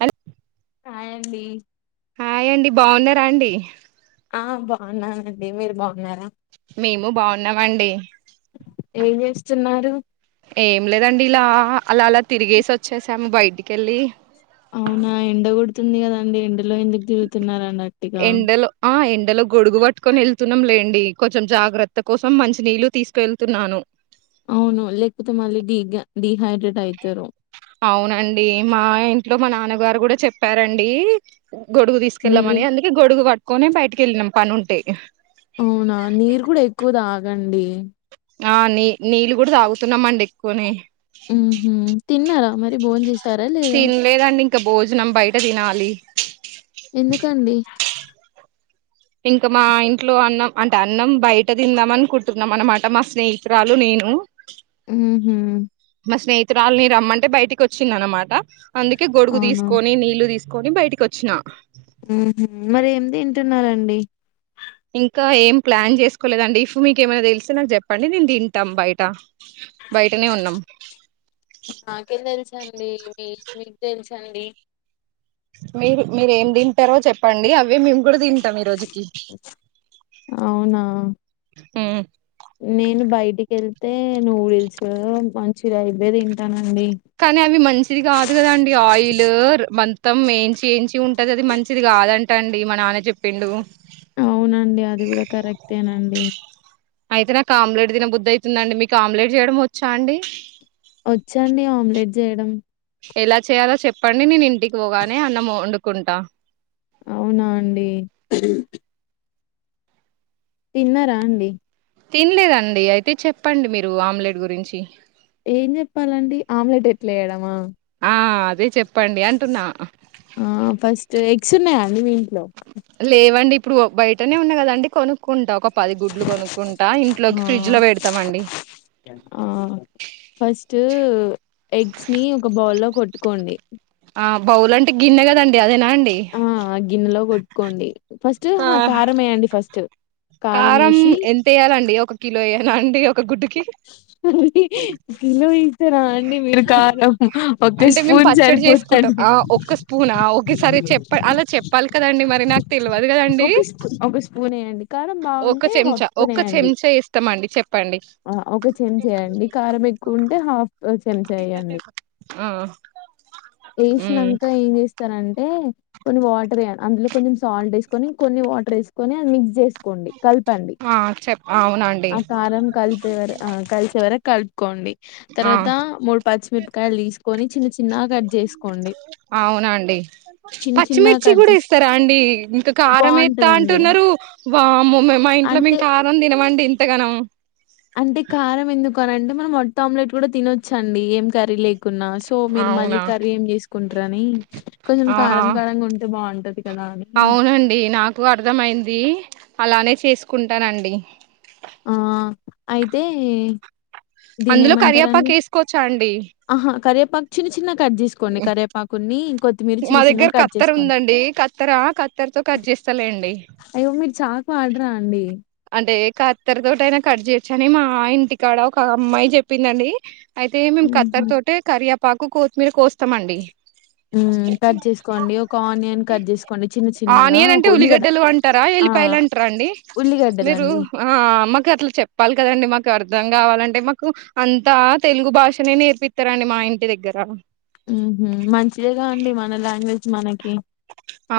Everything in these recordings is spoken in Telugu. అ హాయ్ అండి హాయ్ అండి బాగున్నారా అండి ఆ బాగున్నానండి మీరు బాగున్నారా మేము బాగున్నామండి ఏం చేస్తున్నారు ఏం లేదండి ఇలా అలా అలా తిరిగేసి వచ్చేసాము బయటిక వెళ్ళి అవునా ఎండ కొడుతుంది కదండి ఎండలో ఎందుకు తిరుగుతున్నారండి అట్టిగా ఎండలో ఆ ఎ ఎండలో గొడుగు పట్టుకొని వెళ్తున్నాం లేండి కొంచెం జాగ్రత్త కోసం మంచి నీళ్ళలు తీసుకుెళ్తున్నాను అవును లేకపోతే మళ్ళీ ీ డిహైడ్రేట్ అయితారు అవునండి మా ఇంట్లో మా నాన్నగారు కూడా చెప్పారండి గొడుగు మీరు తీసుకెళ్లామని అందుకే గొడుగు పట్ కొనే బయటకి వెళ్ళినం పని ఉంటే అవునా నీరు కూడా ఎక్కువ తాగండి ఆ నీ నీళ్ళ కూడా తగుతున్నామండి ఎక్కువనే ఉహు తిన్నరా మరి భోం చేస తినలేదు అండి ఇంకా భోజనం బయట తినాలి ఎందుకండి ఇంకా మా ఇంట్లో అన్నం అంటే అన్నం బయట తిందాం అనుకుంటున్నాం అనమాట మా స్నేహితురాలు నేను ఉహు మా స్నేహితురాలుని రమ్మంటే బయటికి కోచ్చింది అనమాట అందుకే గొడుగు అవునా తీసుకొని నీళ్ళు తీసుకో కొని బయటికి వచ్చినా ఉహు మరీ ఏమి తింటున్నారండి ఇంకా ఏం ప్లాన్ చేసుకోలేదండి ఇఫ్ మీక ఏమైనా తెలిసే నాకు చెప్పండి నేను తింటాం బయట బయటనే ఉన్నాం నాకేం తెలుసండి మీ మీకు తెలుసు డి మీరు మీరు ఏం తింటారో చెప్పండి అవి మేము కూడా తింటాం ఈ రోజుకి అవునా ఉమ్, నేను బయ టికి వెళ్తే నూడిల్స్ మంచిగా ఇవే తింటాను కానీ అవి మంచిది కాదు కదాండి ఆయిల్ మొత్తం వేంచి వేంచి ఉన్ అంటది అది మంచిది కాదంట అండి మా నాన్న చెప్పిండు అవునండి అది కూడా కరెక్టేనండి అయితే నాకు ఆమ్లేట్ తినబుద్ది అవుతుందండి మీకు ఆమ్లేట్ చేయడం వచ్చా అండి వచ్చండి ఆమ్లెట్ చేయడం ఎలా చేయాలో చెప్పండి నేను ఇంటికి పోగానే అన్నం వండుకుంటా అవునా అండి తిన్నారా అండి తినలేదండి అయితే చెప్పండి మీరు ఆమ్లెట్ గురించి ఏం చెప్పాలండి ఆమ్లెట్ ఎట్లా వేయడమా ఆ అదే చెప్ప చెప్పండి అంటున్నా ఆ ఫస్ట్ ఎగ్స్ ఉన్నాయ అండి మీ ఇంటి లేవండి ఇప్పుడు బయటనే ఉన్నా కదాండి కొనుక్కుంటా ఒక పది గుడ్లు కొనుక్కుంటా ఆ ఇంట్లోకి ఫ్రిడ్జ్ లో పెడతామండి ట్ ఎగ్స్ ని ఒక బౌల్ లో కొట్టుకోండి బౌల్ అంటే గిన్న కదండి అదేనా అండి ఆ గిన్నెలో కొట్ కోండి ఫస్ట్ ఆ కారంమే అండి ఫస్ట్ కారం ఎంత వయ్యాలండి ఒక కిలో వయాల అండి ఒక గుడ్డి అ కిలో ఇ అంటే మేము స్పూన్ పచ్చడి చేసుకుంటాం సరిపోతండి ఆ ఒక్క స్పూన్ ఒకసారి చెప్ప అలా చెప్పాలి కదండి మరి నాకు తెలియదు కదండి ఒక స్పూన్ ఒక స్పూన్ వేయండి కారం ఒక బాగుంటే హాఫ్ చెంచా స్పూన్ ఒక వేయండి చెంచా ఇస్తామ అండి చెప్పండి ఒక చెమ్ చేయండి కారం ఎక్కువ ఉంటే చన చేయండి ఆ హ్మ్ వసినాక ఏం చేస్తారంటే కొన్ని మ అందు కొంచెల్ ని కొన్ని వాటర్ వేసుకని అది మిక్స్ చేసు ఆ చె అవునండి ఆ కారం కలిపే వర ఆ కలిసే వర కలుపుకోండి ఆ తర్వాత మూడు పచ్చిమిరపకాయలు తీసుకొని చిన్న చిన్నగా కట్ చేసుకోండి అవునండి. చిన్న చిన్నగా పచ్చిమిర్చి కట్ కూడా చేసు ఏస్తారా అండి. బాగుంటందండి వము మా ఇంట్లో మేము కాదం తినమండి ఇంతగనం కారం ఎందుకు అంటే మనం మొత్త ఆమ్లెట్ కూడా తినొచ్చండి ఏం కర్రీ లే న్నా సో మీరు మళ్ళీ అవునా కర్రీ ఏం చేసుకుంటారని కొంచెం ఆహా కారం కారంంగా ఉంటే బాగుంటది కదా అని అవునండి నాకు అర్థమైంది. అలానే చేసుకుంటానండి ఆ అయితే అందులో కరియపాక దీన్నేమంటారండి? వేసుకోవచ్చా అండి అహా! కరివేపాకు చిన్న చిన్న చిన్న మా దగ్గర చిన్నగా కట్ కత్తర చేసుకోండి. ఉందండి కత్తర కత్తరతో కట్ చేస్తలే అండి అయ్యో! మీరు చాకు వాడరా అండి అంటే కత్తర తోట అయినా కట్ చేయచ్చ అని మా ఇంటికాడ ఒక అమ్మాయి చెప్పిందండి అయితే మేము కత్తరి హుహు. తోట కరియా పాకు కో మీరు కోస్తామండి ఉ కట్ చేసుకోండి ఒక ఆనియన్ కట్ చేసుకోండి చిన్న చిన్నగా ఆనియన్ ఒక అంటే ఉల్లిగడ్డ ఉల్లిగడ్డలు అంటారా ఆ ఎల్లిపాయలు అంటారా అండి ఉల్లిగడ్డ మీరు ఆ మాకు అట్లు చెప్పాలి కదండి మాకు అర్ అర్ధం కావాలంటే మాకు అంతా తెలుగు భాషనే నేర్పిస్తారండి మా ఇంటి దగ్గర ఉహు మంచిదేగా అండి మన లాంగ్వేజ్ మనకి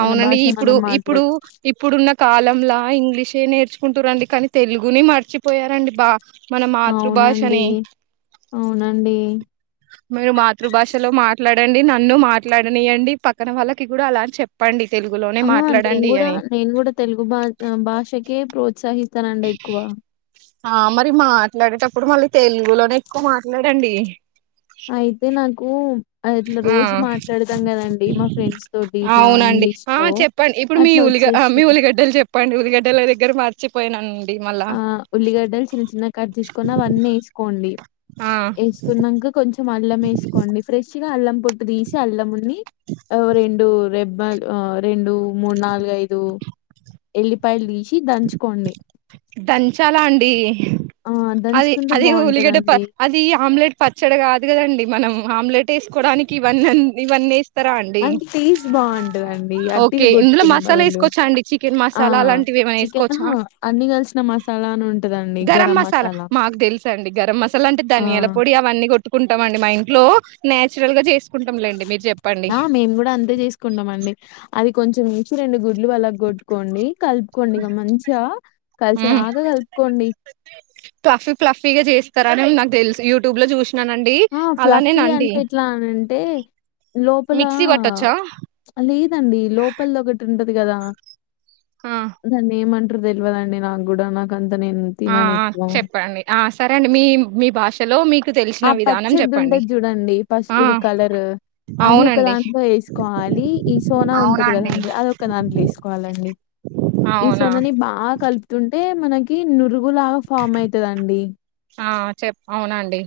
మన భాష ఇప్పుడు మనం ఇప్పుడు మాట్లాడు ఇప్పుడున్న కాలంలా ఇంగ్లీష్ నేర్చుకుంటూ రండి కానీ తెలుగుని మర్చిపోయారండి బా మన అవునండి మాతృభాషని అవునండి మీరు మాతృభాషలో మాట్లాడండి నన్ను మాట్లాడనియండి పక్కన వాళ్ళకి కూడా అలా చెప్పండి తెలుగులోనే ఆ నేన్ మాట్లాడండి కూడా అని నేను కూడా తెలుగు బా భాషకే ప్రోత్సాహి ఇస్తానండి ఎక్కువ ఆ మరి మాట్లాడేటప్పుడు మళ్ళీ తెలుగులోనే ఎక్కువ మాట్లాడండి అయితే నన్ కు ఆ మా ఫ్రెండ్స్ తోటి ఇట్లా అవునండి ఇంగ్లీష్ ఆ లో చెప్పండి ఇప్పుడు మీ అట్లా ఉలి మీ వచ్చేస్తది ఉల్లిగడ్డలు చెప్పండి ఉల్లిగడ్డలది దగ్గర మచిపోయానను ఆ ఉల్లిగడ్డలు చిన్న చిన్న కట్ తీసుకొని అవన్నీ వేసుకోండి ఆ వేసుకున్నాక కొంచెం అల్లం వేసుకోండి ఫ్రెష్ ఇగ అల్లం పొట్టు తీసి అల్లముని ఆ రెండు రె రెండు మూడు నాలుగుఐదు ఎల్లిపాయలు తీసి దంచుకోండి దంచాలా అండి ఆ అది దంచుకుంటే అది ఉల్లిగడ్డ ప బాగుంటదండి అది ఆమ్లెట్ పచ్చడి కాదు కదండి మనము ఆమ్లెట్ వేసుకోవడానికి ఇవన్నీ ఇవన్నీ ఎస్ అంటే టేస్ట్ బాగుంటదండి అట్టిగా ఓకే ఇందులో కొట్టుకునే మసాలా బదులు వేసుకోవచ్చా అండి చికెన్ ఆ మసాలా అలాంటివి ఏమైనా చికెన్ వేసుకోవచ్చా అన్ని కలిసి మసాలానుడి గరం మసాలా మాకు తెలుస అండి గరం మసాలా అంటే ఆ ధనియాల పొడి అవన్నీ కొట్ కోకుంటాండి మా ఇంట్లో నేచురల్ గా చే ఆ మేము కూడా అంతే చేసుకుంటాం అండి అది కొంచెం ఇంచి రెండు గుడ్లు పలగా కొట్టుకోండి కలుపుకోండి ఇక మంచిగా కలిసి మ్మ్ రాగా కలుపుకోండి తర నాకు తెలుస్ యూట్యూబ్ లో చూ ఆ ఫ్లఫీ అంటే ఎట్లా అన అంటే లోపలా మిక్సీ పట్టొచ్చా లేదండి లోపల ఒకటి ఉంటు కదా ఆ ధన్ ఏం తెలవదండి నాకు కూడా నాకు అ ఆ ఆ చెప్పండి ఆ సరే అండి మీ మీ భాషలో మీ ఆ పచ్చది ఉంటది చూడండి ఆ పసుపుది కలర్ అది ఒక అవునండి దాంట్లో వేసుకోవాలి ఈ సోనా ఉంటది అవునండి. కదండి అది ఒక దాంట్లో వేసుకోవాలండి ఈ అవునా సోనాని బాగా కలుపుతుంటే మనకి నురుగులాగా ఫామ్ అయితదండి ఆ చెప్ అవునండి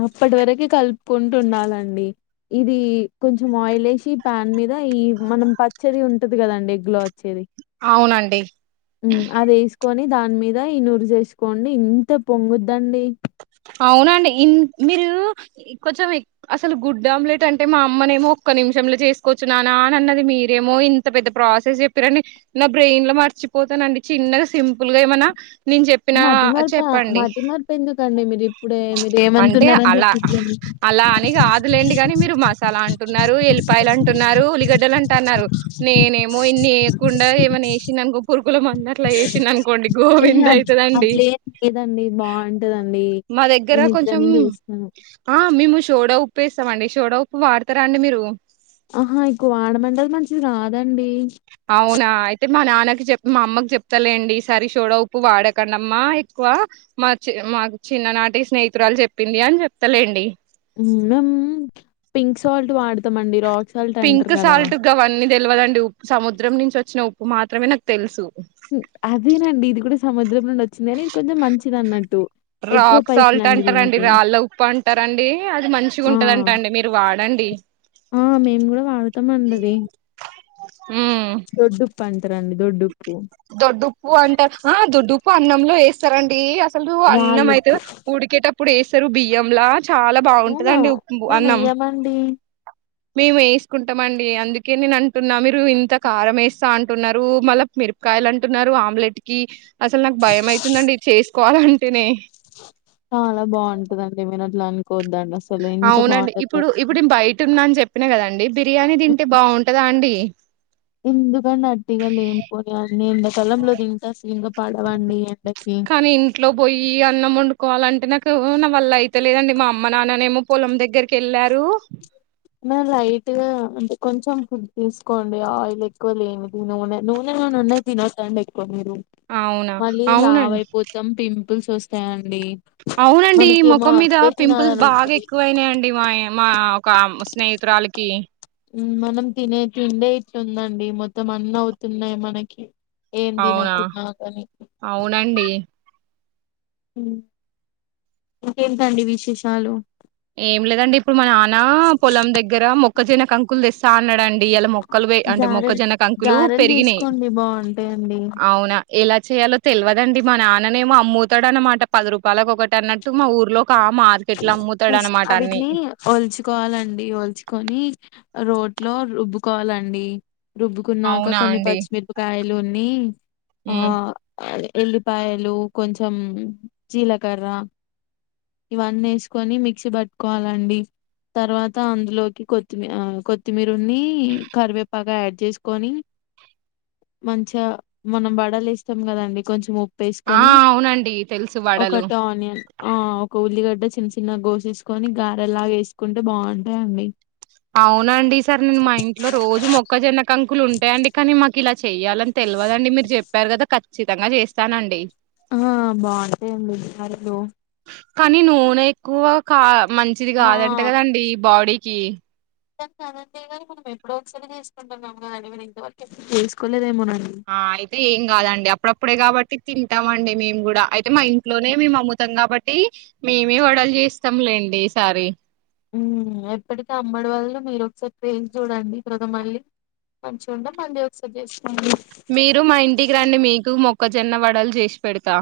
అప్పటి వరకి కలుప్కుంటూ ఉండాలండి ఇది కొంచం ఆయిల్ ఏసి ప్యాన్ మీద ఈ మనం పచ్చేది ఉంటది కదండి గ్లో వచ్చేది అవునండి మ్ అది ఏస్కొని దాన్ మీద ఈ నుర్జేస్కోండి ఇంత పొంగుద్దండి. అవునండి ఇన్ మీరు కొంచం ఎ అసలు గుడ్ ఆమ్లెట్ అంటే మా అమ్మనేమో ఒక్క నిమిషంలో చేస్కొచ్చున్నానా అనన్నది మీరేమో ఇంత పెద్ద ప్రాసెస్ చెప్పిరండి నా బ్రెయిన్లో మర్చిపోతనండి చిన్నగా సింపుల్పిగా ఏమన్న మతిమర్ప మతిమర్పెదుకండి మీరు ఇప్పుడే మీరు అంటే ఏమనుకున్నారని అలా చెప్పి ఇట్లనే అలా అని కాదులేండి కని మీరు మసాలా అంటున్నారు, ఎల్లిపాయల్ అంటున్నారు, ఉల్లిగడ్డలు అంటన్నారు. నేనేమో ఇన్ని ఏయకుండా ఏమన్న ఏసిన్ననుకో ఏ అయితదండి అట్లేం లేదండి బాగుంటదండి. మా దగ్గర నేను కొంచం ఇట్లనే చేస్తాను ఆ ఆ మేము షోడా ఉప్పేస్తామండి షోడా ఉప్పు వాడ్తరా అండి మీరు ఆహా ఎక్కో వాడమండి అది మంచిది కాదం అవునా అయితే మా నాన్నకి చెప్ మా అమ్మకి చెప్తలేండి ఈసారి షోడా ఉప్పు వాడకడంమ్మా ఎక్కువ మా చి మాకు చిన్ననాటి స్నేహితురాలు చెప్పింది అని చెప్తలేండి. [unintelligible] పింక్ సాల్ట్ వాడతాం అండి రాక్ సాల్ట్ పింక్ అంటారు కదా సాల్ట్ గవ్వని తెల్వదండి ఉప్పు సముద్రం నుంచి వ వచ్చిన ఉప్పు మాత్రమే నాక్ తెల్సు హ్మ్. అదేనండి ఇది కూడా సముద్రం నుండి వచ్చింది అని ఇది కొంచం మంచిదన్నట్టు. ఎక్కువ రాక్ సాల్ట్ పైసలండి అంటారండి దీనికి. రాళ్ళ ఉప్పు అంటారండి అది ఆ! మంచిగుంటదంట అండి మీరు వాడండి మొత్తం మండది. దొడ్డుప్ప దొడ్డుప్పుూ అంటర్ ఆ దొడ్ అన్నంలో ఏస్తారండి అస సలు అన్నమయితే రాళ్ళుప్పు. ఉడికేట ఇప్పుడు ఏస్తారు బియ్యంలా చాలా అవునా! బాగుంటదండి ఉప్ అన్నం మేమెయ్యమండి. మేము ఏస్కుంటమండి అందుకే నేన్ అంటున్నా మీరు ఇంత కారం ఏస్తా అంటున్నరు మళ్ళ మిరపకాయలంటున్నరు ఆమ్లెట్కి అసలు నాక్ భయం అయితుందండి చేస్ కకోవాలంటేనే చాలా బాగుంటదండి మీర్ అట్ల అనుకోద్దండి అసల్ అవునండి ఇప్పుడు ఇప్పుడు నేన్ బైటున్న అన్ చెప్ ప్పిన కదండి బిర్యానీ తింటే బాగుంటదా అండి అ ఎందు అట్టిగా లేనిపోని అన్నీ ఎండాకాలంలో తింటే అసల్ ఇంకా పడవండి ఎండకి కానీ సో నా వల్ల అయితేలేదండి మా అమ్మ నాన్ననేమో పొలం దగ్గరకి వెళ్ళారు లైట్ గాంటే కొంచెం ఫుడ్ తీసుకోండి ఆయిల్ ఎక్కువ లేనిది నూనె నూనె నూనెన్నాయి తినొద్దండిక్ అవునా! మళ్ళీ లావ అవునండి. అయిపోతాం పిం పప్పుల్స్ వస్తాయండి అవునండి మనకేమో ముఖం మీద అవే పింపుల్స్ తినాలని బాగా ఉంటది ఎక్కువయినాయండి మా మా ఒక స్నేహితురాలికి మనం తినే తిండే ఇట్లుందండి మొత్తం అన్న అవుతున్నాయి మనకి ఏం అవునా తినకున్నా కాని అవునండి ఇంకే తండి విశేషాలు ఏం లేదండి ఇప్పుడు మా నాన్న పొలం దగ్గర మొక్క ఒక జనాక అంకులు సాన డి ఇలా మొక్కలు అంటే గారెలు మొక్కజొ కంకులు గారెలు పెరిగినాయి చేసుకోండి బాగుంటాయండి అవునా ఎలా చేయాలో తెలివదండి మా నాన్ననేమో అమ్ముతాడు అన్నమాట పది రూపాయలకి ఒకటి అన్నట్టు మా ఊర్లో మార్కెట్లా ఫస్ట్ అవిటిని ఒల్చుకోవాలండి ఒల్చుకొని రోడ్ లో రుబ్బుకోవాలండి రుబ్బుకున్నాక అవునా కొన్ని అండి. పచ్చిమిరపకాయలు ఉన్ని ఆ హ్మ్. ఎల్లిపాయలు కొంచెం జీలకర్ర ఇవన్నీ వేసుకొని మిక్సీ పట్టుకోవాలండి తర్వాత అందులోకి కొత్తిమీ కొత్తిమీర కరివేపాగాడ్ చేసుకొని మంచి మనం బడలుస్తాం కదండి కొంచెం ఆ వేసుకొని అవునండి తెలుసు వాడలు కూల్లిగడ్డ చిన్న చిన్న గోసేసుకొని గారెలా వేసుకుంటే బాగుంటాయండి అవునండి సార్ నేను మా ఇంట్లో రోజు మొక్కజొన్నకం లు ఉంటాయండి కానీ కి ఇలా చెయ్యాలని తెలియదండి మీరు చెప్పారు కదా ఖచ్చితంగా చేస్తానండి ఆ బాగుంటాయండి బారలు కానీ నూనె ఎక్కువ కా మంచిది ఆ కాదంటే కదండీ ఈ బాడీ క దక అంతేగాని మనం ఎప్పుడ ఒకసారి చేసుకుంటాం మమాని మ ఇంతవరకు ఎప్పుడు చేసుకోలేదేమో ఆ అయితే ఏం కాదండి అప్పుడప్పుడే కాబట్టి తింటామ అండి మేము కూడా అయితే మా ఇంట్లోనే మేము అమ్ముతాం కాబట్టి మేమే వడలు చేస్తాంలేండి ఈసారి ఎప్పటికీ అమ్మడి వాళ్ళు మీరు ఒకసారి ట్రేసి చూడండి కవాత మళ్ళీ మంచిగాంటే మళ్ళీ ఒకసారి చేసు మీరు మా ఇంటికి రండి మీకు మొ క్కజొన్న వడలు చేసి పెడతా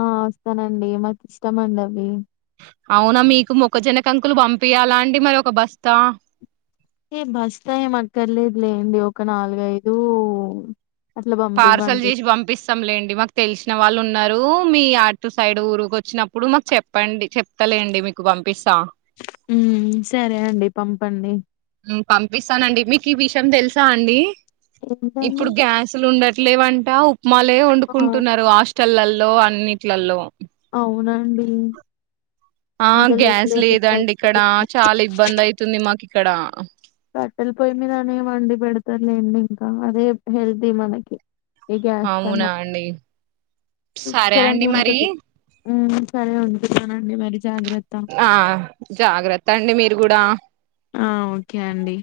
ఆహ్ వస్తానండి మాకు ఇష్టమండి అవి అవునా మీకు మొక్కజొన్నకంకులు పంపి యాల అండి మరి ఒక బస్తా. ఏ బస్తా ఏం అక్కర్లేదు లేండి ఒక నాలుగైదూ పార్సల్ జేసి పంపిస్తాంలేండి మాకు తెలిసిన వాళ్ళు ఉ న్నారు మీ అటు సైడు ఊరు కొచ్చినప్పుడు మాకు చెప్పండి చెప్తలేండి మీకు పంపిస్తా. మ్మ్ సరే అండి పంపండి పంపిస్తానండి మీకు ఈ విషయం తెలుసా అండి ఏంటండి ఇప్పుడు గ్యాసులు ఉండట్లేవంట మలే ఆ వండుకుంటున్నారు హాస్టల్ ల్లల్ లో అన్నిట్లలో బిన్ ఆహ్ గ్యాస్ లేదండి ఇక్కడ చాలా ఇబ్బంది అయితుంది మాకి ఇక్కడ సర్లేండి ఇంకా రేప్ హెల్తీ మనకి ఈ గ్యాస్ అవునా కన్నా అండి సరే అండి మరీ మ్మ్ సరే ఉంచతానండి మరి జాగ్రత్త ఆహ్ జాగ్రత్త అండి మీరు గూడా ఆహ్ ఓకే అండి